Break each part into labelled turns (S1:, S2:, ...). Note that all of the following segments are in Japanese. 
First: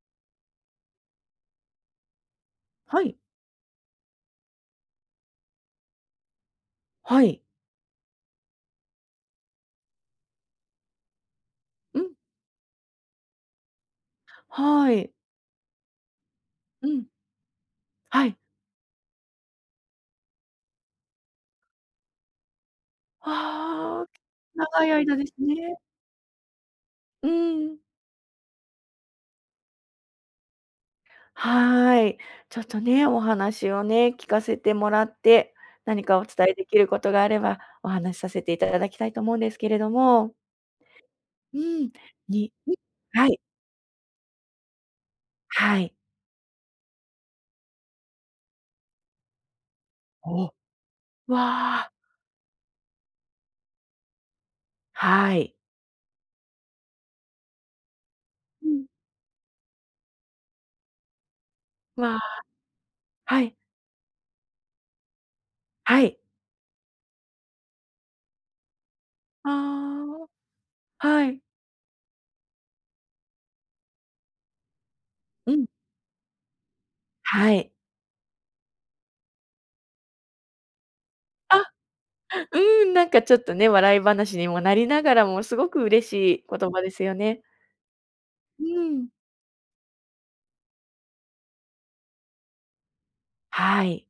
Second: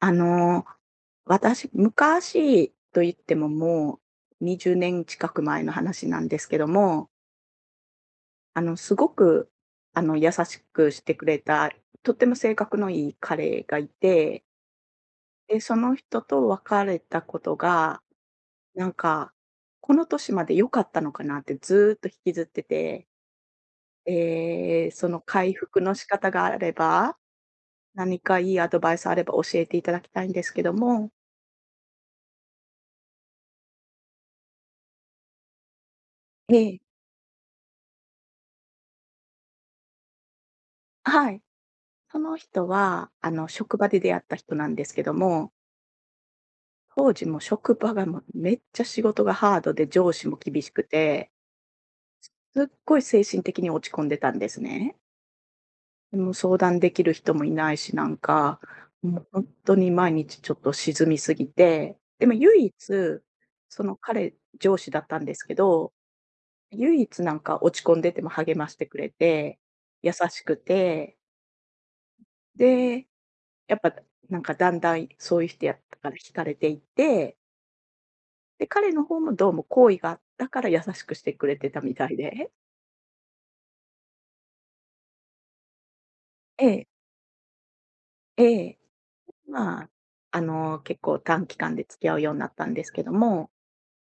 S1: あの、私、昔と
S2: は
S1: 言っ
S2: い。
S1: てももう20年近く前の話なんですけども、
S2: はい。
S1: すごく、優しくしてくれた、
S2: う
S1: とっ
S2: ん。
S1: ても性格のいい彼がいて、
S2: はい。
S1: で、その人と別
S2: う
S1: れ
S2: ん。
S1: たことが、
S2: はい。
S1: なんか、この年まで良かったのかなってずーっと引きずってて、
S2: ああ、長い
S1: そ
S2: 間
S1: の
S2: です
S1: 回
S2: ね。
S1: 復の仕方があれば、
S2: うん。
S1: 何かいいアドバイスあれば教えていただきたいんですけども。
S2: はい。ちょっとね、お話をね、聞かせてもらって、何かお伝えでき
S1: え
S2: る
S1: え。
S2: ことがあれば、お話しさせていただきたいと思うんですけれども。
S1: はい。
S2: うん。
S1: その
S2: に
S1: 人
S2: に
S1: は、
S2: はい、
S1: 職場で出会った人なんですけども、
S2: はい。
S1: 当時もう職場がもうめっちゃ仕事がハードで上司も
S2: おお。
S1: 厳しくて、
S2: わあ、
S1: すっごい精神的に落ち込んでたんですね。
S2: はい。
S1: でも相談できる人もいないし、なんか、
S2: うん。
S1: もう本当に毎日ちょっと沈みすぎて、
S2: わあ、
S1: でも唯一、
S2: はい、
S1: その彼、上司だったんですけど、
S2: はい。
S1: 唯一なんか落ち込んでても励ましてくれて、優
S2: あ
S1: しく
S2: あ、
S1: て、
S2: はい。
S1: で、やっぱ、なんかだんだんそういう
S2: う
S1: 人
S2: ん。
S1: やったから惹かれていって、
S2: はい。
S1: で、彼の方もどうも好意があったから優しくしてくれてたみたいで。
S2: うーん、なんかちょっとね、笑い話にもなりながらも、すごく嬉しい
S1: え
S2: 言葉
S1: え、
S2: ですよね。
S1: え
S2: う
S1: え。
S2: ん。
S1: まあ、結構短期間で付き合うようになったんですけども、
S2: はい。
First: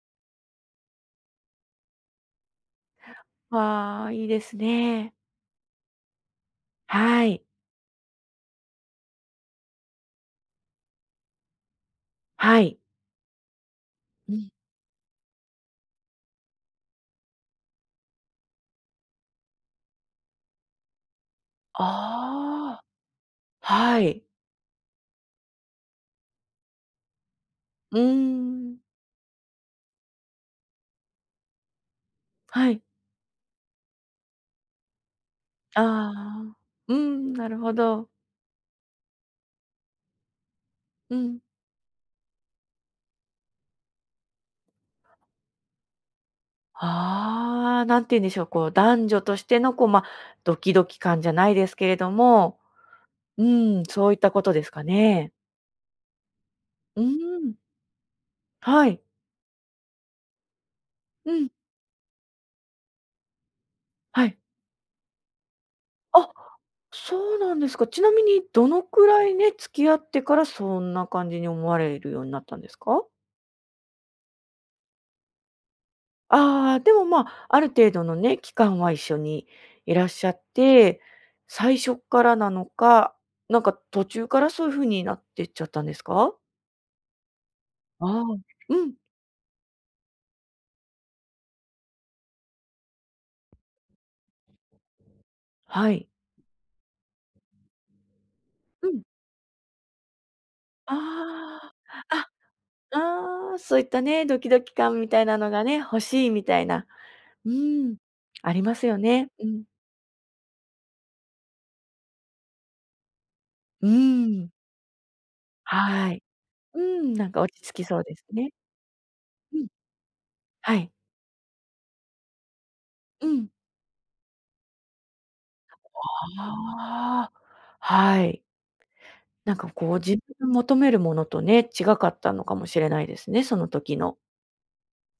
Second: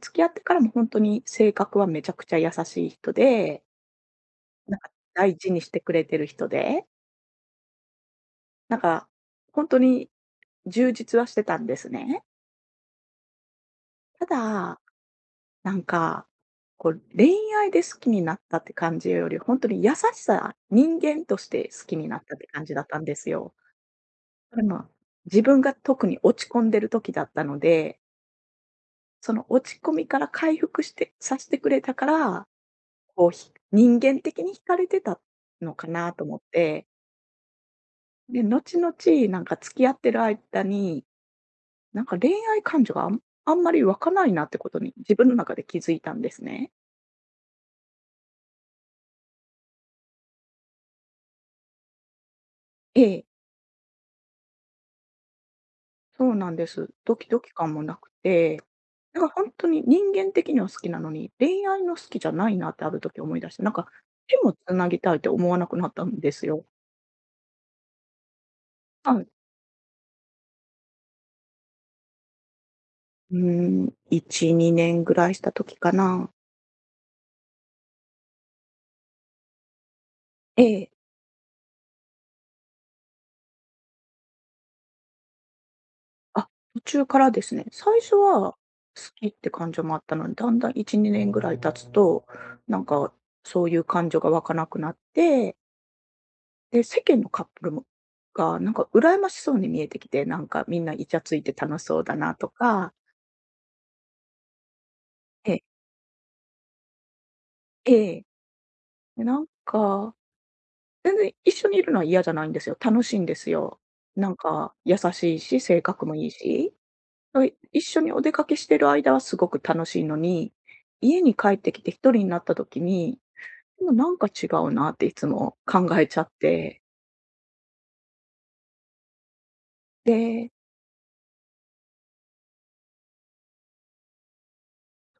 S1: 付き合ってからも本当に性格はめちゃくちゃ優しい人で、
S2: わあ、いいです
S1: なんか
S2: ね。
S1: 大事にしてくれてる人で、
S2: はい。
S1: なんか本当に充実はしてたんですね。
S2: はい。
S1: た
S2: うん。
S1: だなんか、こう、恋愛で好きになったって感じより、ほんとに優しさ、人間として
S2: あ
S1: 好きになったって感じだ
S2: あ、
S1: ったんですよ。
S2: はい。
S1: でも、自分が特に落ち込んでる時だったの
S2: う
S1: で、
S2: ーん、
S1: その落ち込みから回復さしてくれたから、
S2: はい。
S1: こう、人間的に惹かれてたの
S2: あ
S1: かなと思っ
S2: あ、
S1: て、
S2: うーん、なるほど。
S1: で、後々なんか付き合ってる間に、
S2: うん。
S1: なんか恋愛感情があんまり湧かないなってことに自分の中で気づいたんですね。
S2: ああ、なんて言うんでしょう、こう、男女としての、こう、ま、ドキドキ感じゃないですけれども、
S1: ええ。
S2: うーん、そういったことですかね。
S1: そうなんです。
S2: うー
S1: ドキドキ
S2: ん、
S1: 感もなくて、
S2: はい。
S1: なんか本当に人間的には好きなのに、
S2: うん、
S1: 恋愛の好きじゃないなってある時思い出して、なんか
S2: は
S1: 手
S2: い。
S1: もつなぎたいって思わなくなったん
S2: あ、
S1: ですよ。
S2: そうなんですか。ちなみにどのく
S1: はい。
S2: らいね、付き合ってからそんな感じに思われるようになったんですか？
S1: うーん、1、2年ぐらいした時かな。
S2: ああ、でも、まあ、ある程度のね、期間は一緒にいらっしゃっ
S1: ええ。
S2: て、最初からなのか、なんか途中からそういう風になってっちゃったんですか？
S1: あ、途中からですね。最
S2: あ
S1: 初
S2: あ、
S1: は好
S2: うん、
S1: きって感情もあったのに、だんだん1、2年ぐらい経つと、なんかそういう感情が湧かなくなって
S2: はい。
S1: で、世間のカップルが、なん
S2: う
S1: か
S2: ん。
S1: 羨ましそうに見えてきて、なんかみんな
S2: あ
S1: イチャついて
S2: あ、
S1: 楽しそうだなとか、
S2: あ、ああ、そういったね、ドキドキ感みたいなの
S1: ええ、
S2: がね、欲しいみたいな。う
S1: え
S2: ん、
S1: え、
S2: ありますよ
S1: で、
S2: ね。
S1: な
S2: う
S1: ん
S2: ん。
S1: か、全然一緒にいるのは嫌じゃないんですよ。楽しいんですよ。
S2: う
S1: なん
S2: ん、
S1: か優しいし、性格
S2: は
S1: も
S2: い。
S1: いいし、
S2: うん、なんか
S1: は
S2: 落
S1: い、
S2: ち着
S1: 一
S2: きそ
S1: 緒
S2: う
S1: に
S2: で
S1: お
S2: す
S1: 出か
S2: ね。
S1: けしてる間はすご
S2: う
S1: く
S2: ん。
S1: 楽しいのに、
S2: はい。
S1: 家に帰ってきて一人になった時に、
S2: うん。
S1: でもなんか違うなっていつも考えちゃって。
S2: ああ、はい。なんかこう自分の
S1: で、
S2: 求めるものとね、違かったのかもしれないですね、その時の。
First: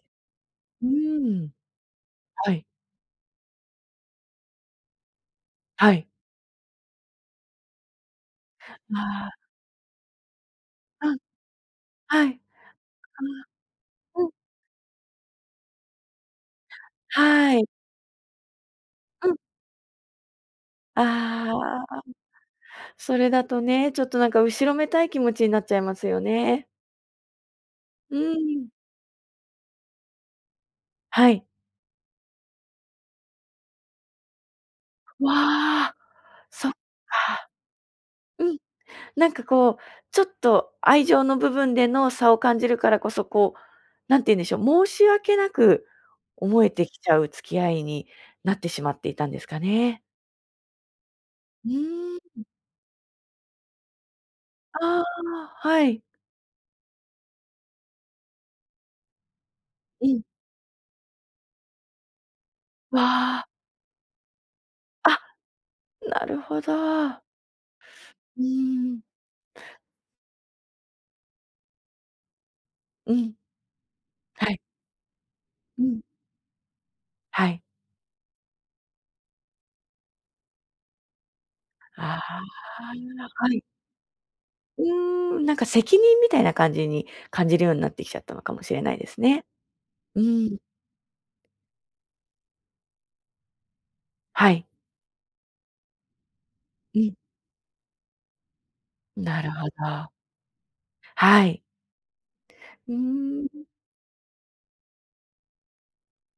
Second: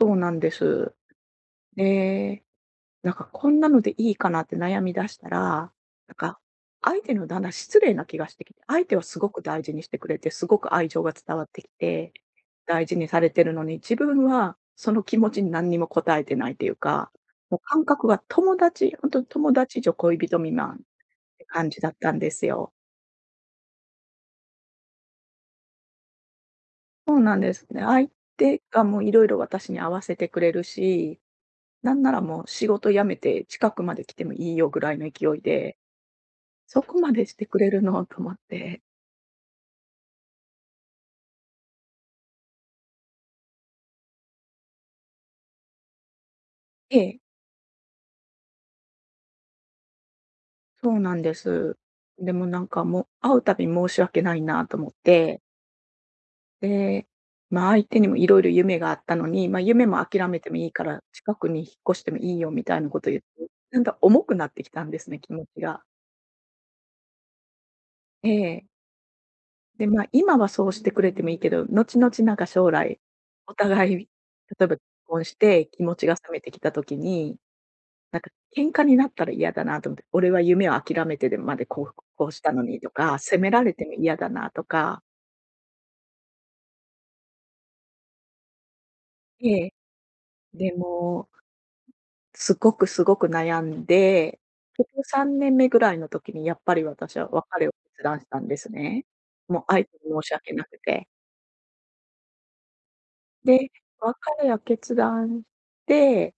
S1: そうなんで
S2: う
S1: す。
S2: ーん。
S1: で、
S2: はい、
S1: なんかこんなのでいいかなって悩み出したら、
S2: はい。
S1: なんか相手のだんだん失礼な気がしてきて、相手はすごく
S2: あ
S1: 大事にしてくれて、すごく愛情
S2: あ、
S1: が
S2: うん、
S1: 伝わってきて、
S2: はい。
S1: 大事にさ
S2: あ
S1: れてるのに、自
S2: あ、
S1: 分
S2: うん、
S1: はその気持ちに何にも応えてないというか、
S2: は
S1: もう
S2: い。
S1: 感覚が友達、本当に
S2: うん。
S1: 友達以上恋人未満っ
S2: あ
S1: て感じだった
S2: あ、
S1: んですよ。
S2: それだとね、ちょっとなんか後ろめたい気持ちになっちゃいますよね。
S1: そうなんですね。相
S2: うー
S1: 手
S2: ん、
S1: がもういろいろ私に合わせてくれるし、
S2: はい。
S1: なんならもう仕事辞めて近くまで来てもいいよぐらいの
S2: わ
S1: 勢いで
S2: あ、そっか。
S1: そこまでしてくれるのと思っ
S2: うん。
S1: て。
S2: なんかこう、ちょっと愛情の部分での差を感じるからこそ、こう、なんて言うんでしょう、申し訳なく思えて
S1: え
S2: きちゃ
S1: え、
S2: う付き合いになってしまっていたんですかね。
S1: そうなんで
S2: う
S1: す。
S2: ー
S1: で
S2: ん。
S1: もなんかもう、会うたび申し訳ないなと思っ
S2: ああ、
S1: て、
S2: はい。
S1: で、ま、相手にもいろいろ夢があったのに、ま、夢も
S2: うん。
S1: 諦めてもいいから、近くに引っ越してもいいよみたいなこ
S2: わ
S1: と言っ
S2: あ、
S1: て、なんか重くなってきたんです
S2: あ、
S1: ね、気持ちが。
S2: なるほど。
S1: え
S2: うー
S1: え。
S2: ん。
S1: で、ま、今はそうしてくれてもいいけど、後々なんか将来、
S2: うん、
S1: お互い、例
S2: はい。
S1: えば、婚して気
S2: う
S1: 持
S2: ん。
S1: ちが冷めてきた時に
S2: はい。
S1: なんか喧嘩になったら嫌だなと思って、俺は夢を諦めてでまでこう
S2: あ
S1: こうした
S2: あ、
S1: のにとか、
S2: は
S1: 責めら
S2: い。
S1: れても嫌だなと
S2: う
S1: か、
S2: ーん、なんか責任みたいな感じに感じるようになってきちゃったのかもしれないですね。
S1: ええ、
S2: うん、
S1: でも、すごくすごく悩んで、
S2: はい。
S1: 結局3年目ぐらいの時にやっぱり
S2: うん。
S1: 私は別れを決断したんですね。
S2: なる
S1: もう
S2: ほ
S1: 相手に
S2: ど。
S1: 申し訳なくて。
S2: はい。うーん。
S1: で、別れを決断して、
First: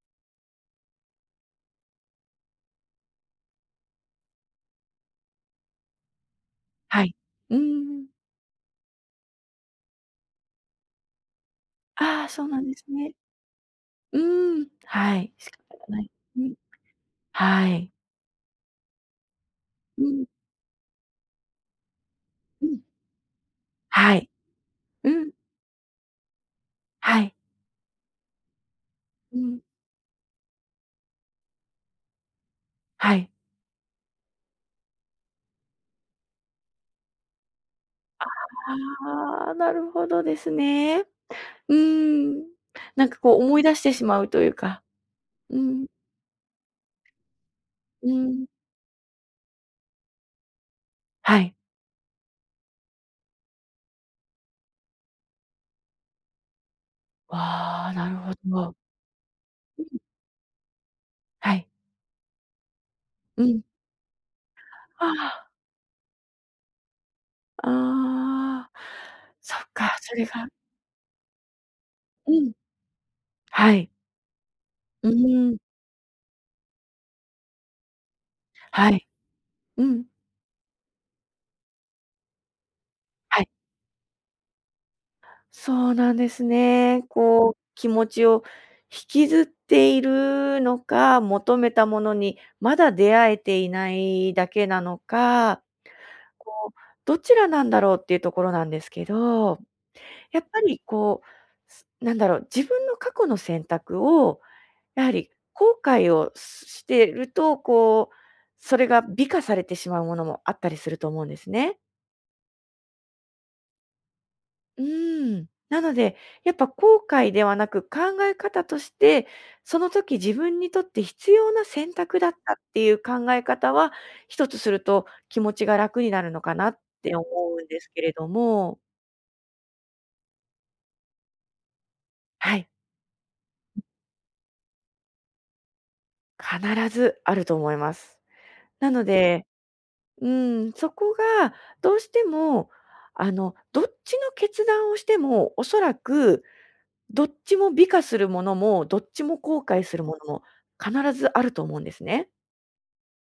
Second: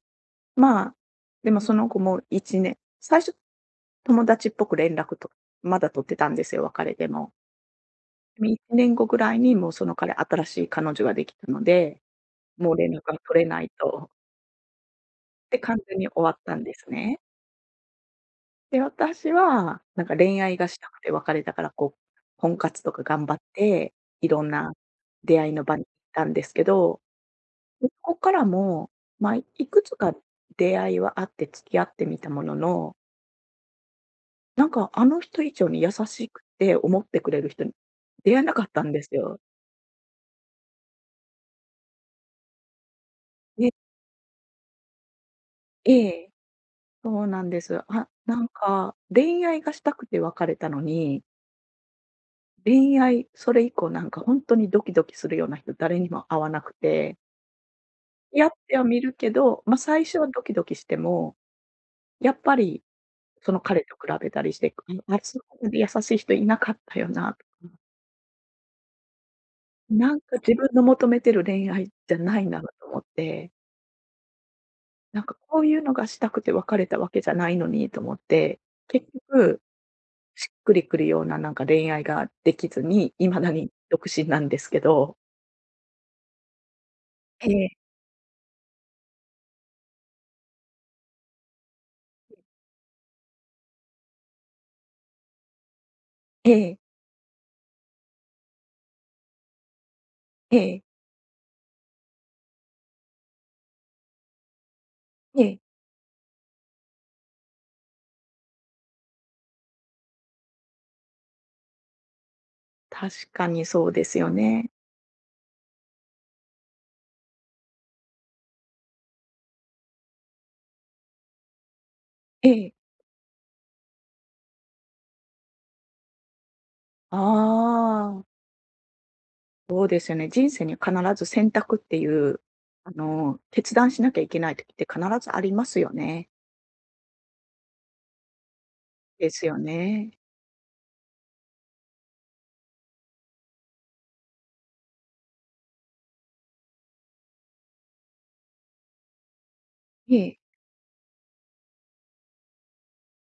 S1: まあ、でもその後も1年最初、友達っぽく連絡とまだ取ってたんですよ、別れ
S2: は
S1: で
S2: い。
S1: も。
S2: うーん。
S1: 1年後ぐらいにもうその彼、新しい彼女ができたので、
S2: ああ、そうなん
S1: も
S2: で
S1: う
S2: す
S1: 連絡
S2: ね。
S1: が取れないと。
S2: うーん。はい、仕
S1: で、
S2: 方
S1: 完
S2: が
S1: 全
S2: な
S1: に
S2: い。
S1: 終わっ
S2: う
S1: た
S2: ん。
S1: んですね。
S2: はい。
S1: で、私は、
S2: う
S1: なんか
S2: ん、
S1: 恋愛がしたくて別れたから、こう、婚
S2: うん。
S1: 活とか頑張って、
S2: は
S1: い
S2: い。
S1: ろんな
S2: うん。
S1: 出会いの場に行ったんですけど、
S2: はい。
S1: で、そこからも、まあ、
S2: う
S1: い
S2: ん。
S1: くつか出会いはあって付き合ってみたものの、
S2: はい。
S1: なんかあの人以上に優しくて思ってくれる人に出会えなかったんですよ。
S2: ああ、なるほどですね。うーん。なんかこう思い
S1: で、
S2: 出してしまうというか。うん、
S1: ええ。そうなんです。あ、
S2: う
S1: な
S2: ん。
S1: んか、恋愛がしたくて別れたのに、
S2: はい。
S1: 恋愛、それ以降なんか本当にドキドキするような人誰にも会わなくて、
S2: ああ、なるほ
S1: やって
S2: ど。
S1: はみるけど、ま、
S2: うん。
S1: 最初はドキドキしても、
S2: はい。
S1: やっぱり
S2: う
S1: その
S2: ん。
S1: 彼と比べたりして、ああそ
S2: あ
S1: こまで優しい人いなかったよなと
S2: あ、
S1: か、
S2: ああ。そっか、
S1: な
S2: そ
S1: ん
S2: れ
S1: か
S2: が
S1: 自分の求めてる恋愛じゃ
S2: う
S1: ない
S2: ん。
S1: なと思って、
S2: はい。う
S1: なんか
S2: ーん。
S1: こういうのがしたくて別れたわけじゃないのにと思って、
S2: は
S1: 結
S2: い。
S1: 局
S2: うん。
S1: しっくりくるようななんか恋愛ができずに、未
S2: はい。
S1: だに独身なんですけど。
S2: そうなんですね。
S1: え
S2: こう、
S1: え、
S2: 気持ちを引きずっているのか、求めたものにまだ出会えていないだけなのか、こ
S1: え
S2: う、
S1: え、
S2: どちらなんだろうっていうところなんですけど、やっ
S1: え
S2: ぱり
S1: え、
S2: こう、なんだろう、自分の過去の選択を、やはり
S1: ええ、
S2: 後悔をしてると、こう、それが美化されてしまうものもあったりすると思うんですね。
S1: 確かにそうですよね。
S2: うーん。なので、やっぱ後悔ではなく、考え方として、その時自分にとって必要な選択だっ
S1: え
S2: たっ
S1: え、
S2: ていう考え方は、一つすると気持ちが楽になるのかなって
S1: あ
S2: 思うんですけれ
S1: あ、
S2: ども、
S1: そうですよね。人生に必ず選択っていう、
S2: はい、
S1: 決断しなきゃいけない時って必ずありますよね。
S2: 必ずあると思います。なの
S1: です
S2: で、
S1: よね。
S2: うん、そこがどうしても、あの、どっちの決断をしても、おそらくどっちも美化するものも、どっちも後悔する
S1: え
S2: もの
S1: え、
S2: も必ずあると思うんですね。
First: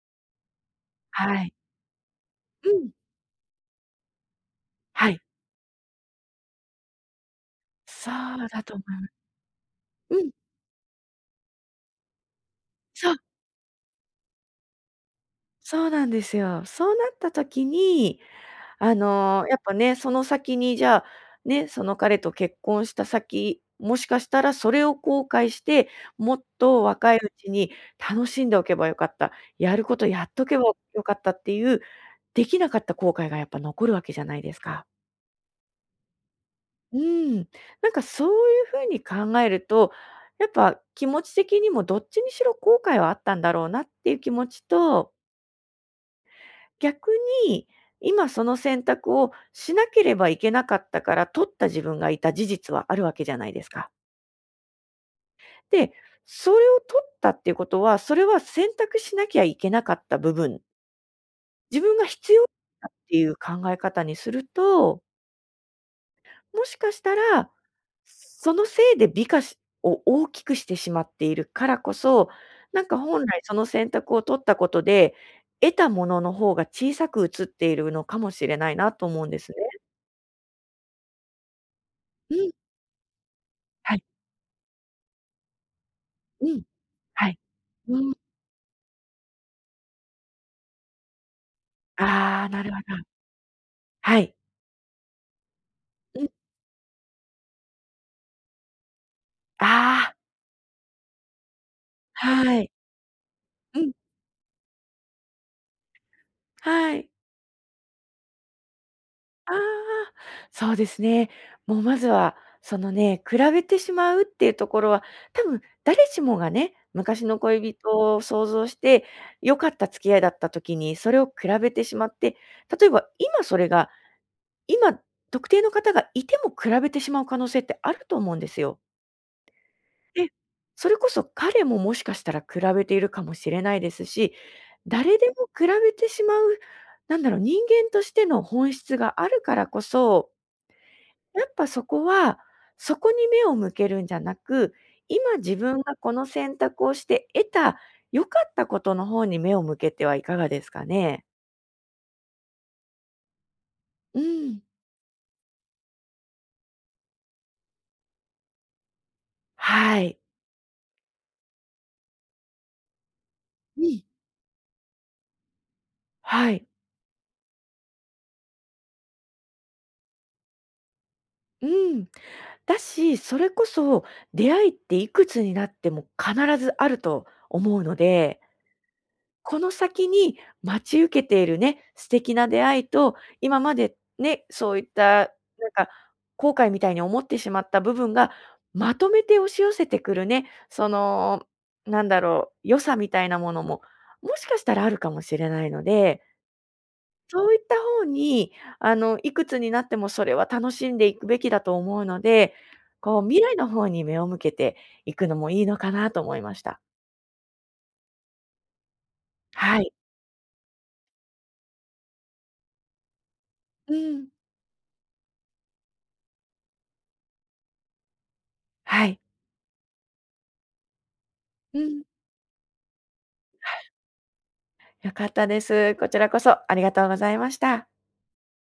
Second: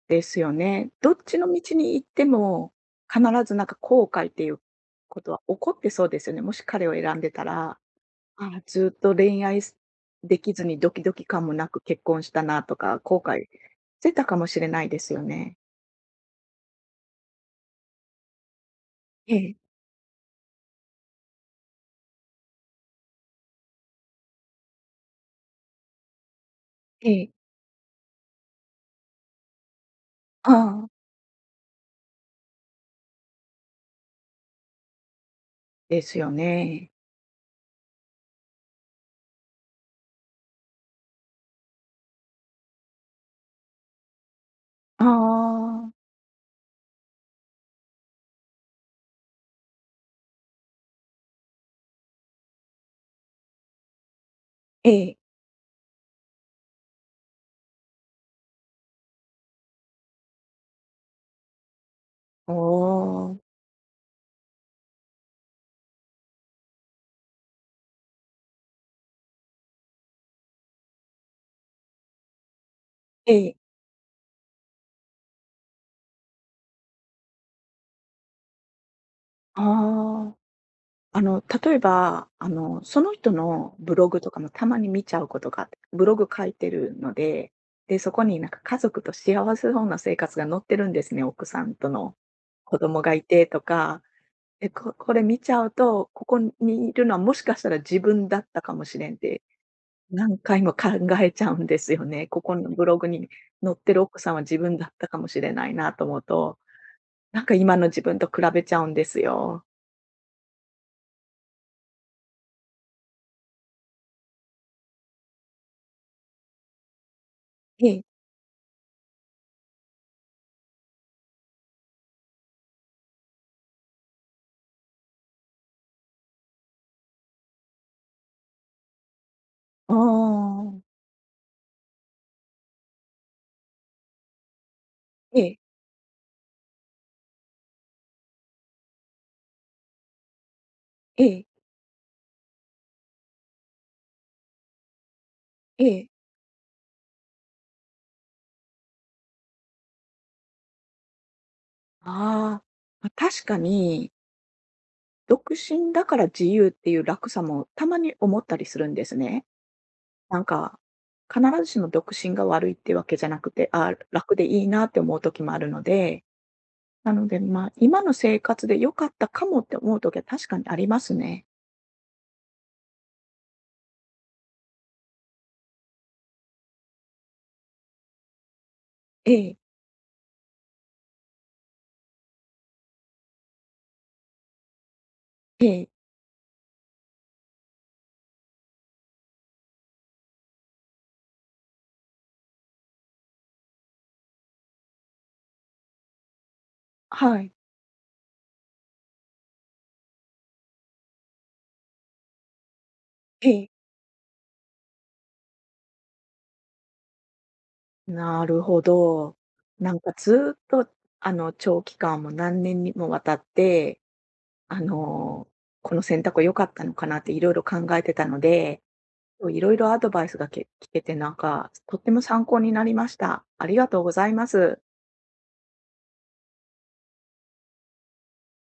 S1: ですよね。どっ
S2: は
S1: ちの
S2: い。
S1: 道に行って
S2: う
S1: も、
S2: ん。
S1: 必ずなんか後悔っていう
S2: は
S1: こ
S2: い。
S1: とは起こってそうですよね、もし彼を選んでたら。
S2: そ
S1: あ
S2: う
S1: あ、
S2: だと
S1: ずっと恋愛
S2: うん。
S1: できずにドキドキ感もなく結婚したなとか、
S2: そう、
S1: 後悔してたかもしれないですよね。
S2: そうなんですよ。そうなった時に、あ
S1: え
S2: の、や
S1: え、
S2: っぱね、その先にじゃあ、ね、その彼と結婚した先、もしかしたらそれを後悔して、もっと
S1: え
S2: 若いう
S1: え、
S2: ちに楽しんでおけばよかった、やることやっと
S1: あ
S2: けば
S1: あ。
S2: よかったっていう、できなかった後悔がやっぱ残るわけじゃないですか。
S1: ですよね。
S2: うん、なんかそういう風に考えると、やっぱ気持ち的にもどっちにしろ後悔はあったんだろうなっていう気持ち
S1: あ
S2: と、
S1: あ、
S2: 逆に今その選択をしなければいけなかったから取った自分がいた事実はあるわけじゃないですか。
S1: ええ、
S2: で、それを取ったっていうことは、それは選択しなきゃいけなかった部分、自分が必要だっ
S1: お
S2: たっていう
S1: ー
S2: 考え方にするともしかしたら、そのせいで美化を大きくしてしまっているからこそ、なんか本
S1: え
S2: 来そ
S1: え、
S2: の選択を取ったことで、得たものの方が小さく映っているのかもしれないなと思うんですね。
S1: ああ。例えば、
S2: うん、
S1: その人の
S2: は
S1: ブ
S2: い、
S1: ログとかもたまに見ちゃうことがあって、ブログ書
S2: う
S1: い
S2: ん、
S1: てるの
S2: はい。
S1: で、
S2: う
S1: で、そ
S2: ん、
S1: こになんか家族と幸せそうな生活が載ってるんですね、奥さんとの。
S2: ああ、なる
S1: 子
S2: ほ
S1: 供
S2: ど
S1: がいてとか、
S2: はい。
S1: え、これ見ちゃうと、
S2: う
S1: こ
S2: ん、
S1: こにいるのはもしかしたら自分だったかもしれんって、
S2: ああ、
S1: 何回も考えちゃうんですよね。ここ
S2: は
S1: の
S2: い。
S1: ブログに載っ
S2: うん、
S1: てる奥さんは自分だったかもしれないなと思うと、
S2: はい。
S1: なんか今の自分と比べちゃうんです
S2: ああ、
S1: よ。
S2: そうですね。もうまずは、そのね、比べてしまうっていうところは、多分誰しもがね、昔の恋
S1: え
S2: 人
S1: え。
S2: を想像して、良かった付き合いだった時に、それを比べてしまって、例えば今それが、今特定の方がいても比べてしまう可能性ってあると思うんですよ。
S1: う
S2: で、
S1: ん。
S2: それこそ彼ももしかしたら比べているかもしれないですし、誰で
S1: え
S2: も
S1: え、
S2: 比べてしまう、なんだろう、人間としての本質があるからこそ
S1: え
S2: や
S1: え、
S2: っぱそこは、そこに目を向けるんじゃなく、今自分
S1: え
S2: が
S1: え。
S2: この選択をして得た良かったことの方に目を向けてはいかがですかね？
S1: ああ、ま、確かに、
S2: うん。
S1: 独身だから自由っていう楽さもたまに思ったりするんですね。
S2: はい。
S1: なんか、必ずしも独身が悪いってわけじゃなくて、
S2: う
S1: あー
S2: ん。
S1: 楽でいいなって思う時もあるので、
S2: はい。
S1: なので、まあ、今の生活で良かったかもって思う時は確かにありますね。
S2: うん。だし、それこそ出会いっていくつになっても必ずあると思うので
S1: ええ、
S2: この先に待ち受けているね、素敵な出会いと、今までね、そういった、
S1: え
S2: なん
S1: え、
S2: か、後悔みたいに思ってしまった部分が、まとめて押し寄せてくるね、その、なんだろう、良さみたいなものも、もしかしたらあるかもしれないので、
S1: は
S2: そ
S1: い、
S2: ういった方に、あの、いくつになってもそれは楽しんでいくべきだと思うので、こう、未
S1: え
S2: 来
S1: え。
S2: の方に目を向けていくのもいいのかなと思いました。
S1: なるほど。
S2: は
S1: な
S2: い。
S1: んかずーっと、長期間も何年にもわたっ
S2: う
S1: て、
S2: ん。
S1: あの、この選択は良かったのかなっていろいろ考えてたので、
S2: はい。
S1: いろいろアドバイスがけ聞けて、なんか、
S2: う
S1: とっ
S2: ん。
S1: ても参考になりました。ありがとうございます。
S2: 良かったです。こちらこそありがとうございました。